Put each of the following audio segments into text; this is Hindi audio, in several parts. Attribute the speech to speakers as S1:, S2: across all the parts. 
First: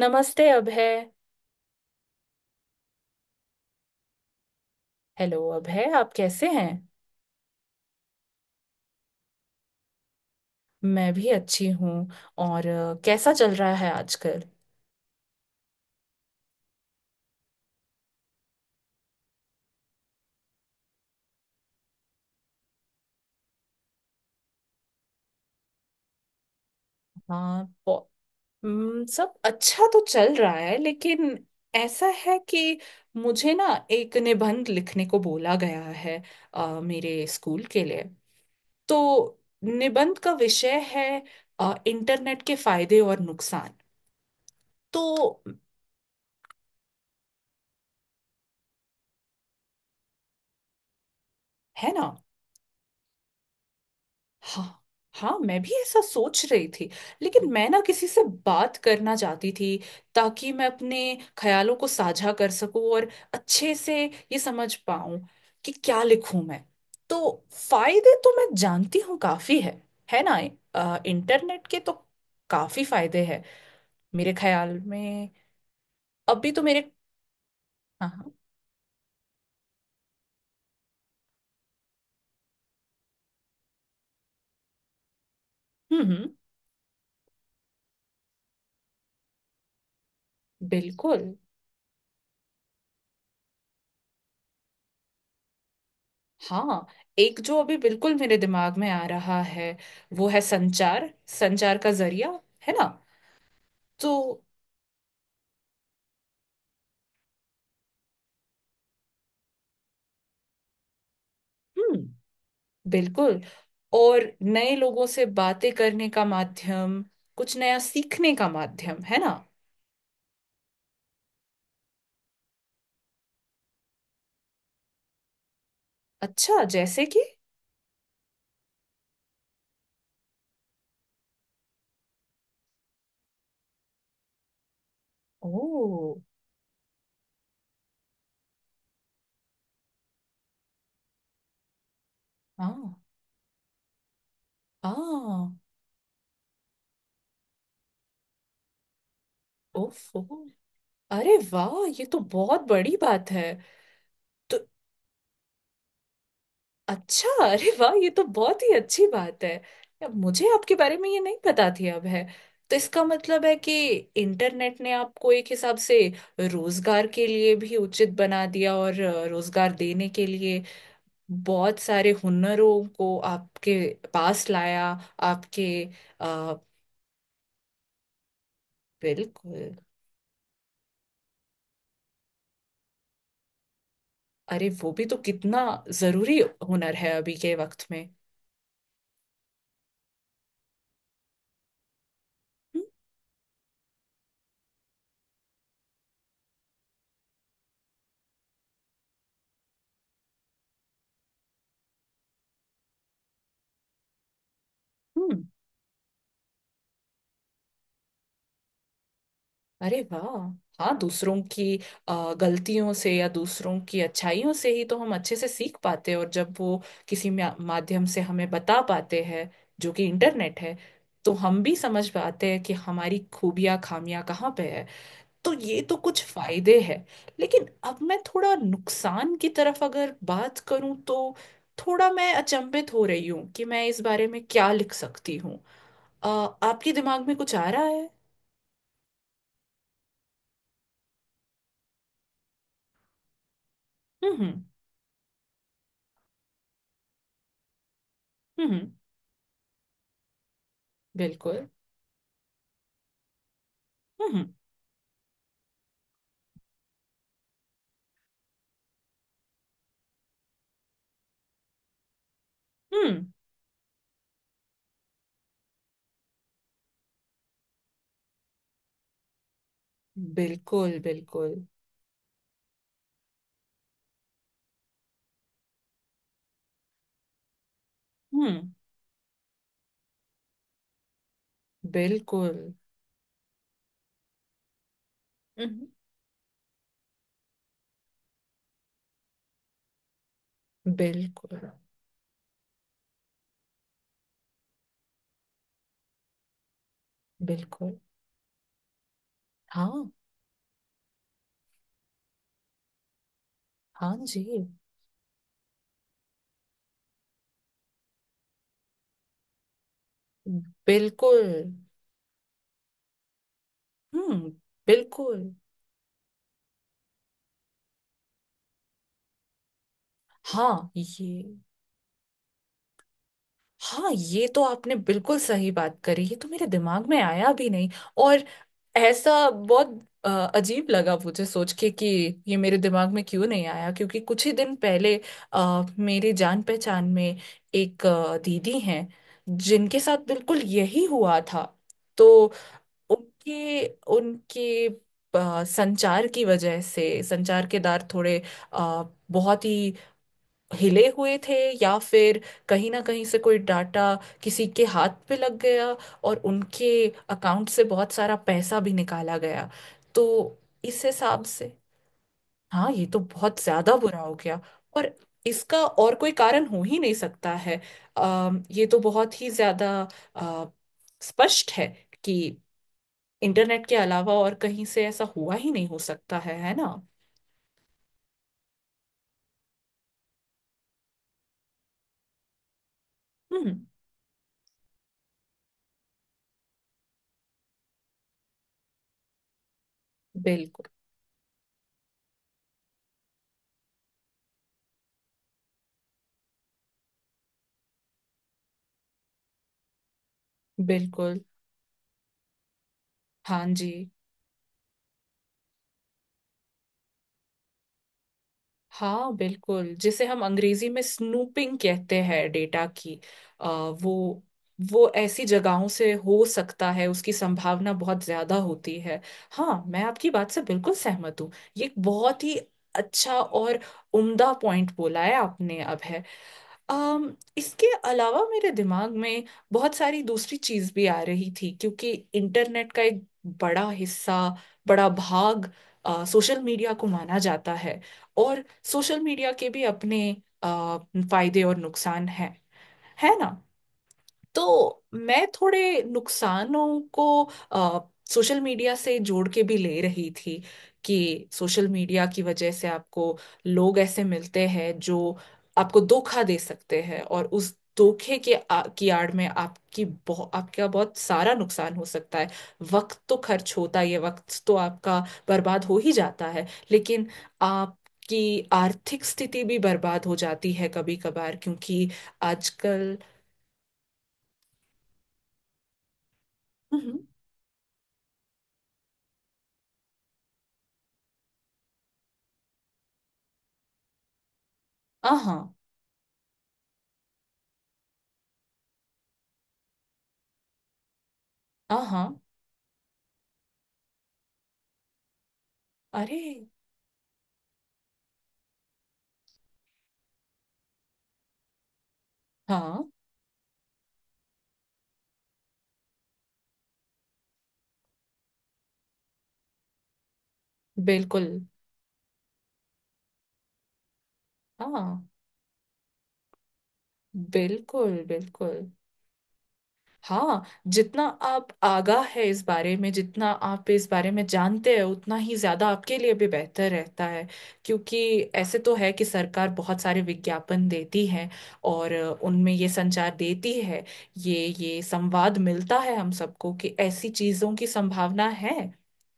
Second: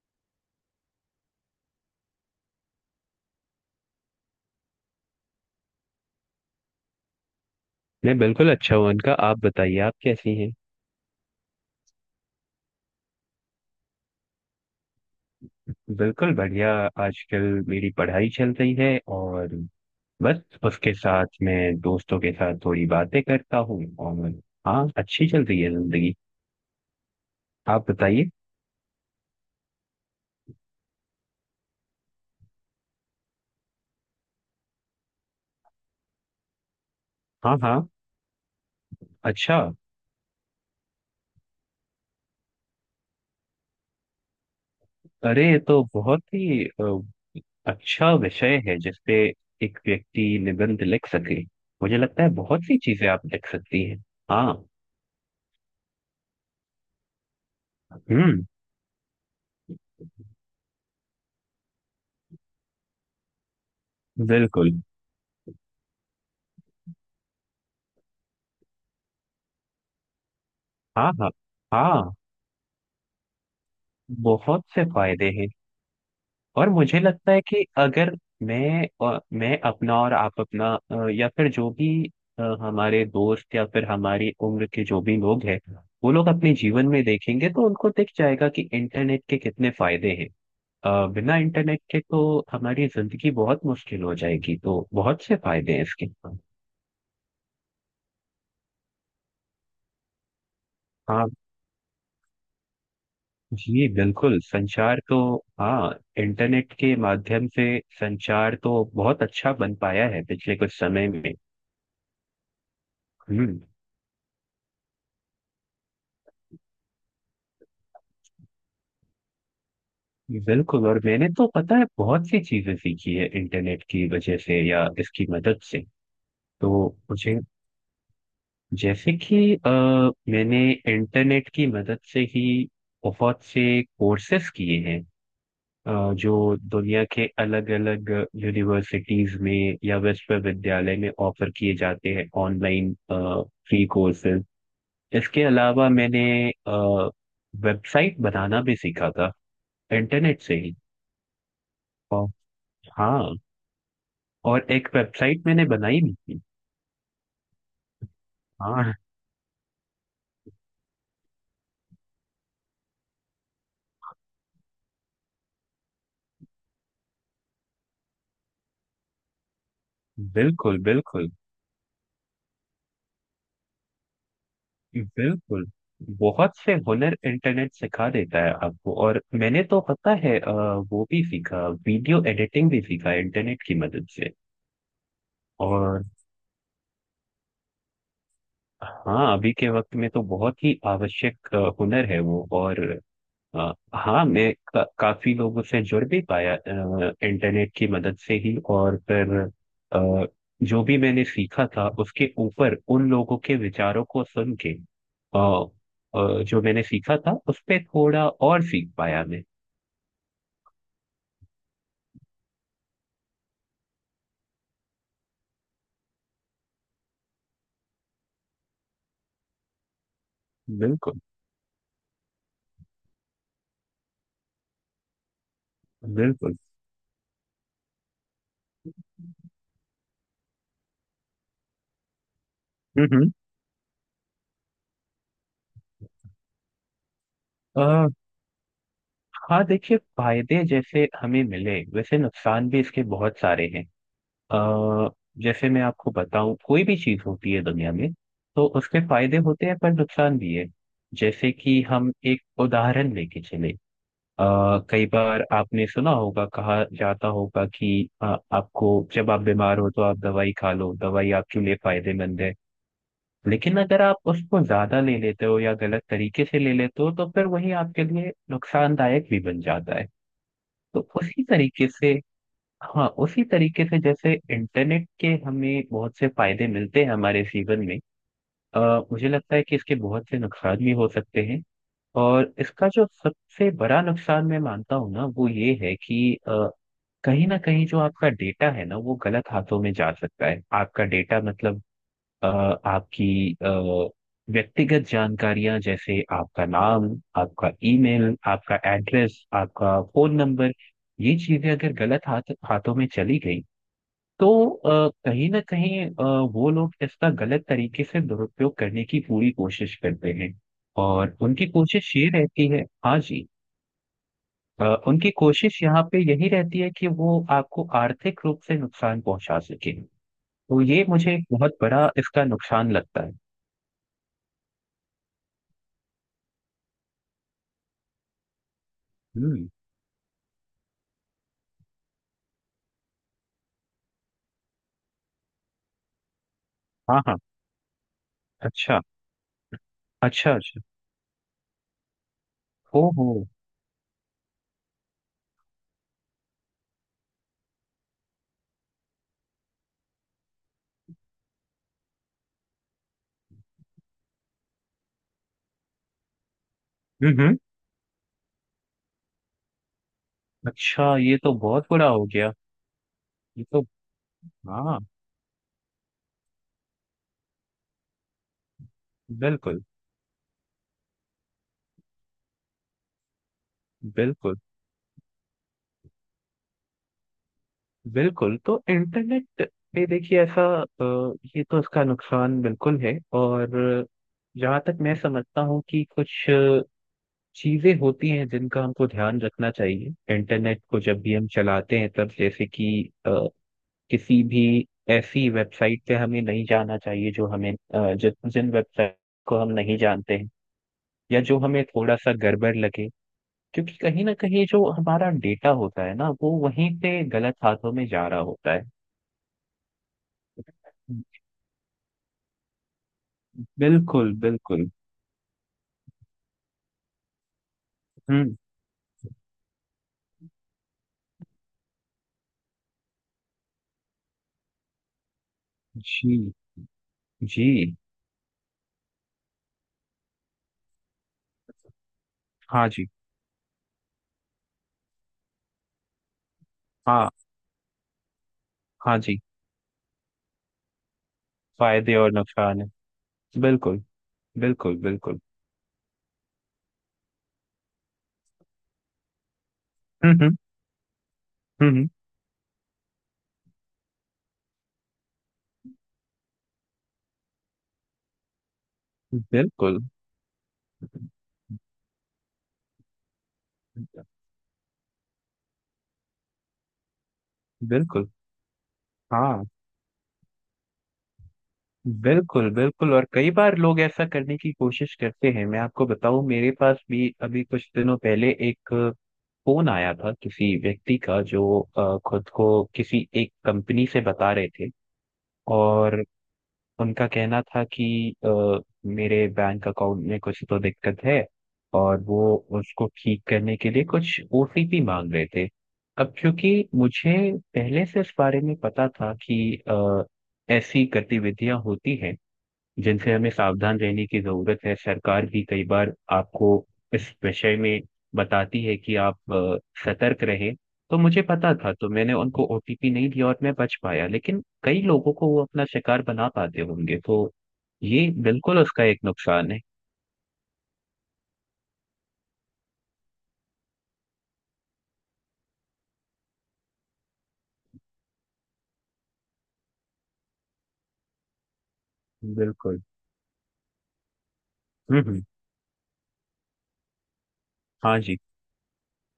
S1: नमस्ते अभय। हेलो अभय, आप कैसे हैं।
S2: मैं बिल्कुल अच्छा हूँ अनका। आप बताइए, आप कैसी हैं?
S1: मैं भी अच्छी हूँ। और कैसा चल रहा है आजकल।
S2: बिल्कुल बढ़िया। आजकल मेरी पढ़ाई चल रही है और बस उसके साथ मैं दोस्तों के साथ थोड़ी बातें करता हूँ। और हाँ, अच्छी चल रही है जिंदगी।
S1: हाँ,
S2: आप बताइए।
S1: सब अच्छा तो चल रहा है, लेकिन ऐसा है कि मुझे ना एक निबंध लिखने को बोला गया है, मेरे
S2: हाँ
S1: स्कूल के
S2: हाँ।
S1: लिए। तो
S2: अच्छा।
S1: निबंध का विषय है इंटरनेट के फायदे और नुकसान। तो,
S2: अरे ये तो बहुत ही अच्छा विषय है जिसपे एक व्यक्ति निबंध लिख सके।
S1: है
S2: मुझे
S1: ना।
S2: लगता है बहुत सी चीजें आप लिख सकती हैं। हाँ।
S1: हाँ, हाँ, मैं भी ऐसा सोच रही थी, लेकिन मैं ना किसी से
S2: हम्म।
S1: बात करना चाहती थी, ताकि मैं अपने ख्यालों को साझा कर सकूं और अच्छे से ये
S2: बिल्कुल।
S1: समझ पाऊं कि क्या लिखूं मैं। तो फायदे तो मैं जानती हूँ, काफी है। है ना।
S2: हाँ हाँ।
S1: इंटरनेट के तो
S2: हाँ,
S1: काफी फायदे हैं मेरे
S2: बहुत
S1: ख्याल
S2: से
S1: में।
S2: फायदे हैं।
S1: अभी तो
S2: और
S1: मेरे,
S2: मुझे लगता है कि
S1: हाँ,
S2: अगर
S1: हाँ,
S2: मैं अपना और आप अपना या फिर जो भी हमारे दोस्त या फिर हमारी उम्र के जो भी लोग हैं,
S1: हम्म,
S2: वो
S1: हम्म,
S2: लोग अपने जीवन में देखेंगे तो उनको दिख जाएगा कि इंटरनेट के कितने फायदे हैं।
S1: बिल्कुल,
S2: बिना इंटरनेट के तो हमारी जिंदगी बहुत मुश्किल हो जाएगी, तो बहुत से फायदे हैं इसके।
S1: हाँ, एक जो अभी बिल्कुल मेरे दिमाग में आ रहा है, वो है संचार,
S2: हाँ
S1: संचार का जरिया। है ना।
S2: जी,
S1: तो,
S2: बिल्कुल। संचार तो हाँ, इंटरनेट के माध्यम से संचार तो बहुत अच्छा बन पाया है पिछले कुछ समय में।
S1: हम्म, बिल्कुल,
S2: हम्म।
S1: और नए लोगों से बातें करने का माध्यम, कुछ नया सीखने का माध्यम। है ना।
S2: बिल्कुल, और मैंने तो पता है बहुत सी चीजें सीखी है इंटरनेट की वजह से या इसकी मदद से।
S1: अच्छा,
S2: तो
S1: जैसे कि,
S2: मुझे जैसे कि मैंने इंटरनेट की मदद से ही बहुत से कोर्सेस किए हैं,
S1: ओ,
S2: जो दुनिया के अलग अलग यूनिवर्सिटीज में या विश्वविद्यालय में ऑफर किए जाते हैं,
S1: हाँ,
S2: ऑनलाइन फ्री कोर्सेज। इसके
S1: हाँ,
S2: अलावा मैंने वेबसाइट बनाना भी सीखा था,
S1: ओफो,
S2: इंटरनेट से ही।
S1: अरे वाह, ये तो
S2: और
S1: बहुत बड़ी बात
S2: हाँ,
S1: है। तो
S2: और एक वेबसाइट मैंने बनाई भी थी।
S1: अच्छा, अरे वाह, ये तो बहुत ही
S2: हाँ।
S1: अच्छी बात है। या मुझे आपके बारे में ये नहीं पता थी, अब है। तो इसका मतलब है कि इंटरनेट ने आपको एक हिसाब से रोजगार के लिए भी उचित बना दिया और रोजगार देने के लिए
S2: बिल्कुल बिल्कुल।
S1: बहुत सारे हुनरों को आपके पास लाया।
S2: बिल्कुल,
S1: आपके, आ,
S2: बहुत से हुनर इंटरनेट सिखा देता है आपको। और मैंने
S1: बिल्कुल,
S2: तो पता है वो भी सीखा, वीडियो एडिटिंग भी सीखा इंटरनेट की मदद से।
S1: अरे वो भी तो कितना
S2: और
S1: जरूरी हुनर है अभी के वक्त में।
S2: हाँ, अभी के वक्त में तो बहुत ही आवश्यक हुनर है वो। और
S1: हम्म,
S2: हाँ, मैं काफी लोगों से जुड़ भी पाया इंटरनेट की मदद से ही। और फिर अ, जो भी मैंने सीखा था उसके ऊपर उन लोगों के विचारों को सुन के
S1: हम्म।
S2: जो मैंने सीखा था उस पे थोड़ा और सीख पाया मैं।
S1: अरे वाह। हाँ, दूसरों की गलतियों से या दूसरों की अच्छाइयों से ही तो हम अच्छे से सीख पाते हैं। और जब वो किसी माध्यम से हमें बता पाते हैं, जो कि इंटरनेट है,
S2: बिल्कुल।
S1: तो हम भी समझ पाते हैं कि हमारी खूबियां खामियां कहाँ पे है। तो ये तो कुछ
S2: बिल्कुल।
S1: फायदे हैं। लेकिन अब मैं थोड़ा नुकसान की तरफ अगर बात करूं, तो थोड़ा मैं अचंभित हो रही
S2: हम्म।
S1: हूँ कि मैं इस बारे में क्या लिख सकती हूँ। अ, आपके दिमाग में कुछ आ रहा
S2: अ,
S1: है।
S2: हाँ देखिए, फायदे जैसे हमें मिले वैसे नुकसान भी इसके बहुत सारे हैं।
S1: हम्म, हम्म,
S2: अ, जैसे मैं आपको बताऊं, कोई भी चीज होती है दुनिया में तो
S1: हम्म।
S2: उसके फायदे होते हैं पर नुकसान भी है। जैसे
S1: बिल्कुल।
S2: कि हम एक उदाहरण लेके चले,
S1: हम्म,
S2: आ, कई बार आपने सुना होगा, कहा जाता होगा कि अ, आपको जब आप बीमार हो तो आप दवाई खा लो, दवाई आपके लिए फायदेमंद है।
S1: हम्म।
S2: लेकिन अगर आप उसको ज्यादा ले लेते हो या गलत तरीके से ले लेते हो तो फिर वही आपके लिए नुकसानदायक भी बन जाता है।
S1: बिल्कुल,
S2: तो उसी
S1: बिल्कुल।
S2: तरीके से, हाँ उसी तरीके से जैसे इंटरनेट के हमें बहुत से फायदे मिलते हैं हमारे जीवन में,
S1: हम्म।
S2: आ, मुझे लगता है कि इसके बहुत से नुकसान भी हो सकते हैं। और
S1: बिल्कुल।
S2: इसका जो सबसे बड़ा नुकसान मैं मानता हूँ ना, वो ये
S1: हम्म,
S2: है कि कहीं ना कहीं जो आपका डेटा है ना, वो गलत हाथों में जा सकता है। आपका डेटा
S1: बिल्कुल,
S2: मतलब अ, आपकी व्यक्तिगत जानकारियां, जैसे आपका नाम, आपका
S1: बिल्कुल।
S2: ईमेल, आपका एड्रेस, आपका
S1: हाँ।
S2: Phone number. ये चीजें अगर गलत हाथों में चली गई
S1: हाँ जी।
S2: तो कहीं ना कहीं वो लोग इसका गलत तरीके से दुरुपयोग करने की पूरी कोशिश करते हैं। और
S1: बिल्कुल।
S2: उनकी कोशिश ये रहती है, हाँ जी,
S1: हम्म,
S2: उनकी
S1: बिल्कुल।
S2: कोशिश यहाँ पे यही रहती है कि वो आपको आर्थिक रूप से नुकसान पहुंचा सके। तो
S1: हाँ,
S2: ये मुझे एक
S1: ये,
S2: बहुत बड़ा इसका नुकसान लगता है।
S1: हाँ ये तो आपने बिल्कुल सही बात करी, ये तो मेरे दिमाग में आया भी नहीं। और ऐसा
S2: हम्म।
S1: बहुत अ, अजीब लगा मुझे सोच के कि ये मेरे दिमाग में क्यों नहीं आया, क्योंकि कुछ ही दिन पहले मेरे जान पहचान
S2: हाँ
S1: में
S2: हाँ।
S1: एक दीदी
S2: अच्छा
S1: हैं, जिनके साथ
S2: अच्छा।
S1: बिल्कुल
S2: अच्छा।
S1: यही हुआ था। तो
S2: ओहो।
S1: उनके उनके संचार की वजह से, संचार के दार थोड़े, अ, बहुत ही हिले हुए थे, या फिर कहीं ना कहीं से कोई डाटा किसी के हाथ पे लग गया, और उनके
S2: हम्म।
S1: अकाउंट से बहुत सारा पैसा भी निकाला गया। तो इस
S2: अच्छा, ये
S1: हिसाब
S2: तो
S1: से,
S2: बहुत बुरा हो गया।
S1: हाँ ये तो बहुत
S2: ये तो,
S1: ज्यादा बुरा हो गया।
S2: हाँ।
S1: और इसका और कोई कारण हो ही नहीं सकता है। ये तो बहुत ही
S2: बिल्कुल।
S1: ज्यादा अ, स्पष्ट है कि इंटरनेट के अलावा और
S2: बिल्कुल
S1: कहीं से ऐसा हुआ ही नहीं हो सकता है। है ना।
S2: बिल्कुल, तो इंटरनेट पे देखिए ऐसा ये तो इसका नुकसान बिल्कुल है। और
S1: हम्म।
S2: जहाँ तक मैं समझता हूँ कि कुछ चीजें होती हैं जिनका हमको ध्यान रखना चाहिए इंटरनेट
S1: बिल्कुल,
S2: को जब भी हम चलाते हैं तब, जैसे कि अ, किसी भी ऐसी वेबसाइट पे हमें नहीं जाना चाहिए जो हमें अ, जिस जिन वेबसाइट को हम नहीं जानते हैं,
S1: बिल्कुल।
S2: या जो हमें थोड़ा सा गड़बड़ लगे।
S1: हाँ जी।
S2: क्योंकि कहीं ना कहीं जो हमारा डेटा होता है ना, वो वहीं पे गलत हाथों में जा रहा होता है।
S1: हाँ, बिल्कुल, जिसे हम अंग्रेजी में स्नूपिंग कहते हैं, डेटा की आ,
S2: बिल्कुल
S1: वो
S2: बिल्कुल।
S1: वो ऐसी जगहों से हो सकता है, उसकी संभावना बहुत ज्यादा
S2: हम्म।
S1: होती है। हाँ, मैं आपकी बात से बिल्कुल सहमत हूँ। ये एक बहुत ही अच्छा और उम्दा पॉइंट बोला है आपने अब।
S2: जी।
S1: अम इसके
S2: जी।
S1: अलावा मेरे दिमाग में बहुत सारी दूसरी चीज भी आ रही थी, क्योंकि
S2: हाँ
S1: इंटरनेट का
S2: जी।
S1: एक बड़ा हिस्सा, बड़ा भाग सोशल मीडिया को
S2: हाँ।
S1: माना जाता है। और
S2: हाँ
S1: सोशल
S2: जी,
S1: मीडिया के भी अपने अ, फायदे और
S2: फायदे
S1: नुकसान
S2: और
S1: हैं।
S2: नुकसान
S1: है ना।
S2: है। बिल्कुल। बिल्कुल
S1: तो
S2: बिल्कुल।
S1: मैं थोड़े नुकसानों को सोशल मीडिया से जोड़ के भी ले रही
S2: हम्म।
S1: थी, कि सोशल
S2: हम्म।
S1: मीडिया की वजह से आपको लोग ऐसे मिलते हैं, जो आपको धोखा दे सकते हैं, और उस धोखे के, की आड़ में
S2: बिल्कुल।
S1: आपकी आपका बहुत सारा नुकसान हो सकता है। वक्त तो खर्च होता ही है, वक्त तो आपका बर्बाद हो ही जाता है, लेकिन
S2: बिल्कुल।
S1: आपकी आर्थिक स्थिति
S2: हाँ,
S1: भी बर्बाद हो जाती है कभी कभार, क्योंकि
S2: बिल्कुल बिल्कुल।
S1: आजकल,
S2: और कई बार लोग ऐसा करने की कोशिश करते हैं। मैं आपको बताऊं, मेरे पास भी अभी कुछ दिनों पहले एक फोन आया था किसी व्यक्ति का, जो खुद को किसी एक कंपनी से बता रहे थे।
S1: हाँ,
S2: और उनका कहना था कि अ, मेरे बैंक अकाउंट में कुछ तो दिक्कत है और
S1: हाँ,
S2: वो उसको ठीक करने के लिए कुछ ओटीपी मांग रहे थे। अब
S1: अरे,
S2: क्योंकि मुझे पहले से इस बारे में पता था कि ऐसी गतिविधियां होती हैं
S1: हाँ
S2: जिनसे हमें सावधान रहने की जरूरत है। सरकार भी कई बार आपको इस विषय में बताती है कि आप सतर्क रहें। तो मुझे
S1: बिल्कुल,
S2: पता था, तो मैंने उनको ओटीपी नहीं दिया और मैं बच पाया। लेकिन कई
S1: हाँ
S2: लोगों को वो अपना शिकार बना पाते होंगे, तो
S1: बिल्कुल,
S2: ये बिल्कुल
S1: बिल्कुल,
S2: उसका एक नुकसान है।
S1: हाँ, जितना आप आगाह है इस बारे में, जितना आप इस बारे में जानते हैं, उतना ही ज्यादा आपके लिए भी बेहतर रहता है। क्योंकि ऐसे तो है कि सरकार बहुत सारे विज्ञापन देती है, और उनमें ये
S2: बिल्कुल।
S1: संचार देती है। ये
S2: हम्म।
S1: संवाद मिलता है हम सबको कि ऐसी चीजों की
S2: हाँ जी।
S1: संभावना है।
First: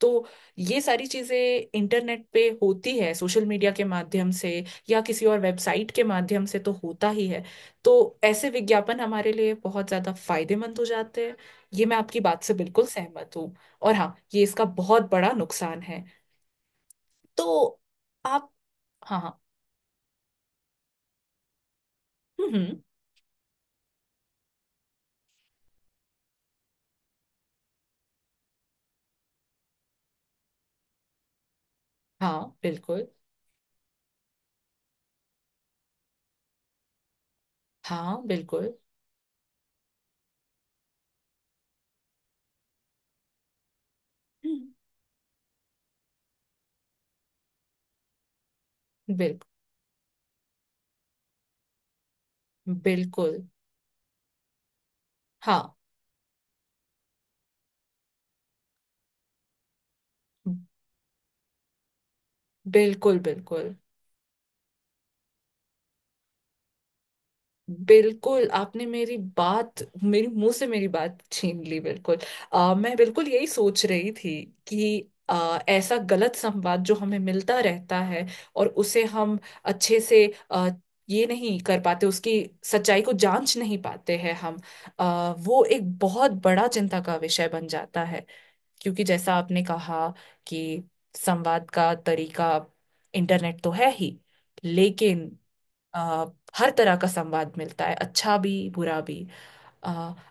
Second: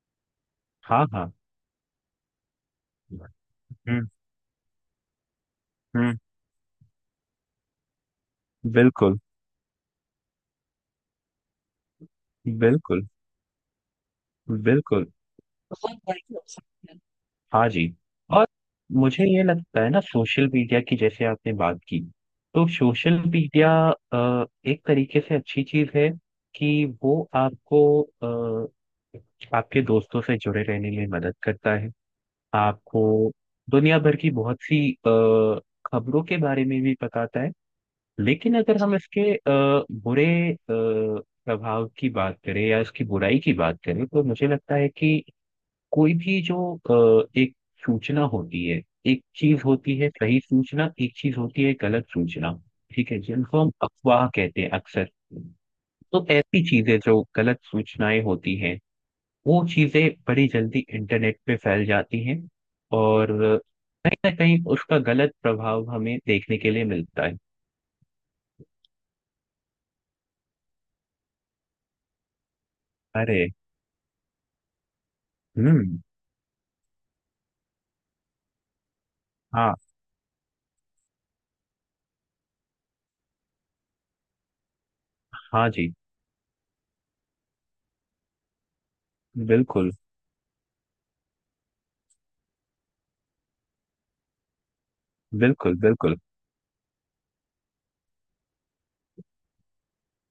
S1: तो ये सारी
S2: हाँ हाँ।
S1: चीजें इंटरनेट पे होती है, सोशल मीडिया के
S2: हम्म
S1: माध्यम से या किसी और वेबसाइट के
S2: हम्म।
S1: माध्यम से तो होता ही है। तो ऐसे विज्ञापन
S2: बिल्कुल।
S1: हमारे लिए बहुत ज्यादा फायदेमंद हो जाते हैं। ये मैं आपकी बात से बिल्कुल
S2: बिल्कुल
S1: सहमत हूँ। और हाँ, ये इसका बहुत बड़ा नुकसान है।
S2: बिल्कुल। हाँ
S1: तो
S2: जी। और
S1: आप, हाँ,
S2: मुझे
S1: हाँ,
S2: ये लगता है ना, सोशल मीडिया की जैसे आपने बात की,
S1: हम्म,
S2: तो सोशल मीडिया एक तरीके से अच्छी चीज है कि वो आपको आपके दोस्तों से जुड़े रहने में मदद करता है।
S1: हाँ,
S2: आपको
S1: बिल्कुल,
S2: दुनिया भर की बहुत सी खबरों के बारे में भी बताता है।
S1: हाँ,
S2: लेकिन
S1: बिल्कुल,
S2: अगर हम इसके बुरे अ, प्रभाव की बात करें या इसकी बुराई की बात करें तो मुझे
S1: हम्म,
S2: लगता है कि कोई भी जो एक सूचना होती है, एक
S1: बिल्कुल,
S2: चीज होती है सही सूचना, एक चीज होती है गलत सूचना। ठीक है,
S1: बिल्कुल,
S2: जिनको हम अफवाह कहते हैं अक्सर।
S1: हाँ,
S2: तो ऐसी चीजें जो गलत सूचनाएं होती हैं, वो चीजें बड़ी जल्दी इंटरनेट पे फैल जाती हैं।
S1: बिल्कुल,
S2: और
S1: बिल्कुल,
S2: कहीं ना कहीं उसका गलत प्रभाव हमें देखने के लिए मिलता है।
S1: बिल्कुल आपने मेरी बात, मेरी मुंह से मेरी बात छीन ली, बिल्कुल। मैं बिल्कुल यही
S2: अरे।
S1: सोच रही थी, कि ऐसा
S2: हम्म।
S1: गलत संवाद जो हमें मिलता रहता है, और उसे हम
S2: हाँ।
S1: अच्छे से आ, ये नहीं कर पाते, उसकी सच्चाई को जांच नहीं पाते हैं हम। वो
S2: हाँ जी।
S1: एक बहुत बड़ा चिंता का विषय बन जाता है, क्योंकि जैसा आपने
S2: बिल्कुल
S1: कहा कि संवाद का तरीका इंटरनेट तो है ही, लेकिन
S2: बिल्कुल।
S1: अ,
S2: बिल्कुल।
S1: हर तरह का संवाद मिलता है, अच्छा भी, बुरा भी। अ,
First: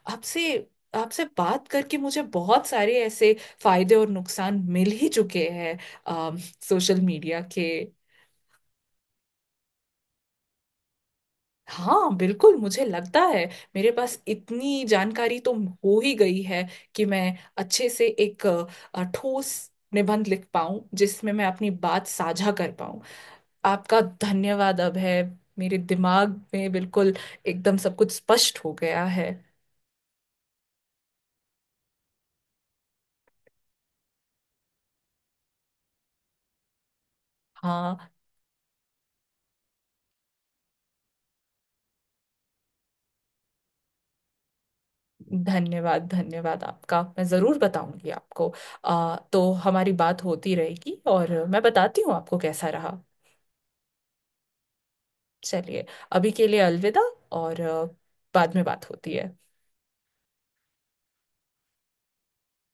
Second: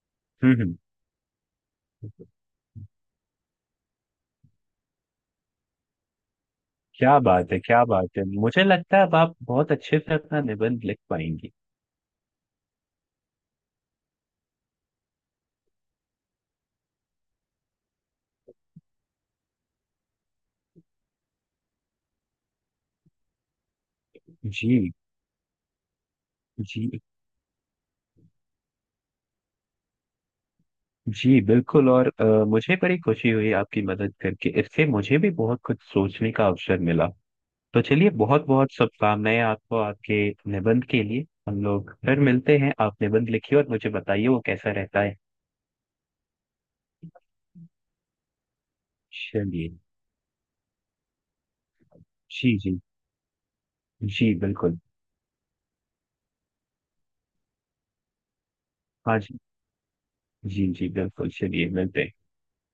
S1: आपसे
S2: हम्म।
S1: आपसे बात करके मुझे बहुत सारे ऐसे फायदे और नुकसान मिल ही चुके हैं, अ, सोशल
S2: क्या
S1: मीडिया
S2: बात है,
S1: के।
S2: क्या बात है। मुझे लगता है अब आप बहुत अच्छे से अपना निबंध लिख पाएंगी।
S1: हाँ, बिल्कुल, मुझे लगता है मेरे पास इतनी जानकारी तो हो ही गई है कि मैं अच्छे से एक ठोस निबंध लिख पाऊं, जिसमें मैं अपनी बात साझा कर पाऊं। आपका धन्यवाद
S2: जी।
S1: अब है। मेरे दिमाग में
S2: जी।
S1: बिल्कुल एकदम सब कुछ स्पष्ट हो गया है।
S2: जी बिल्कुल, और मुझे बड़ी खुशी हुई आपकी मदद करके। इससे मुझे भी बहुत कुछ सोचने का अवसर मिला। तो
S1: हाँ,
S2: चलिए, बहुत बहुत शुभकामनाएं आपको आपके निबंध के लिए। हम लोग फिर मिलते हैं, आप निबंध लिखिए और मुझे बताइए वो कैसा रहता है।
S1: धन्यवाद, धन्यवाद आपका, मैं ज़रूर बताऊंगी आपको। तो
S2: चलिए।
S1: हमारी बात होती रहेगी, और मैं बताती हूँ आपको
S2: जी
S1: कैसा
S2: जी।
S1: रहा।
S2: जी बिल्कुल।
S1: चलिए, अभी के लिए अलविदा, और बाद में बात होती
S2: हाँ
S1: है।
S2: जी। जी जी बिल्कुल, चलिए मिलते हैं।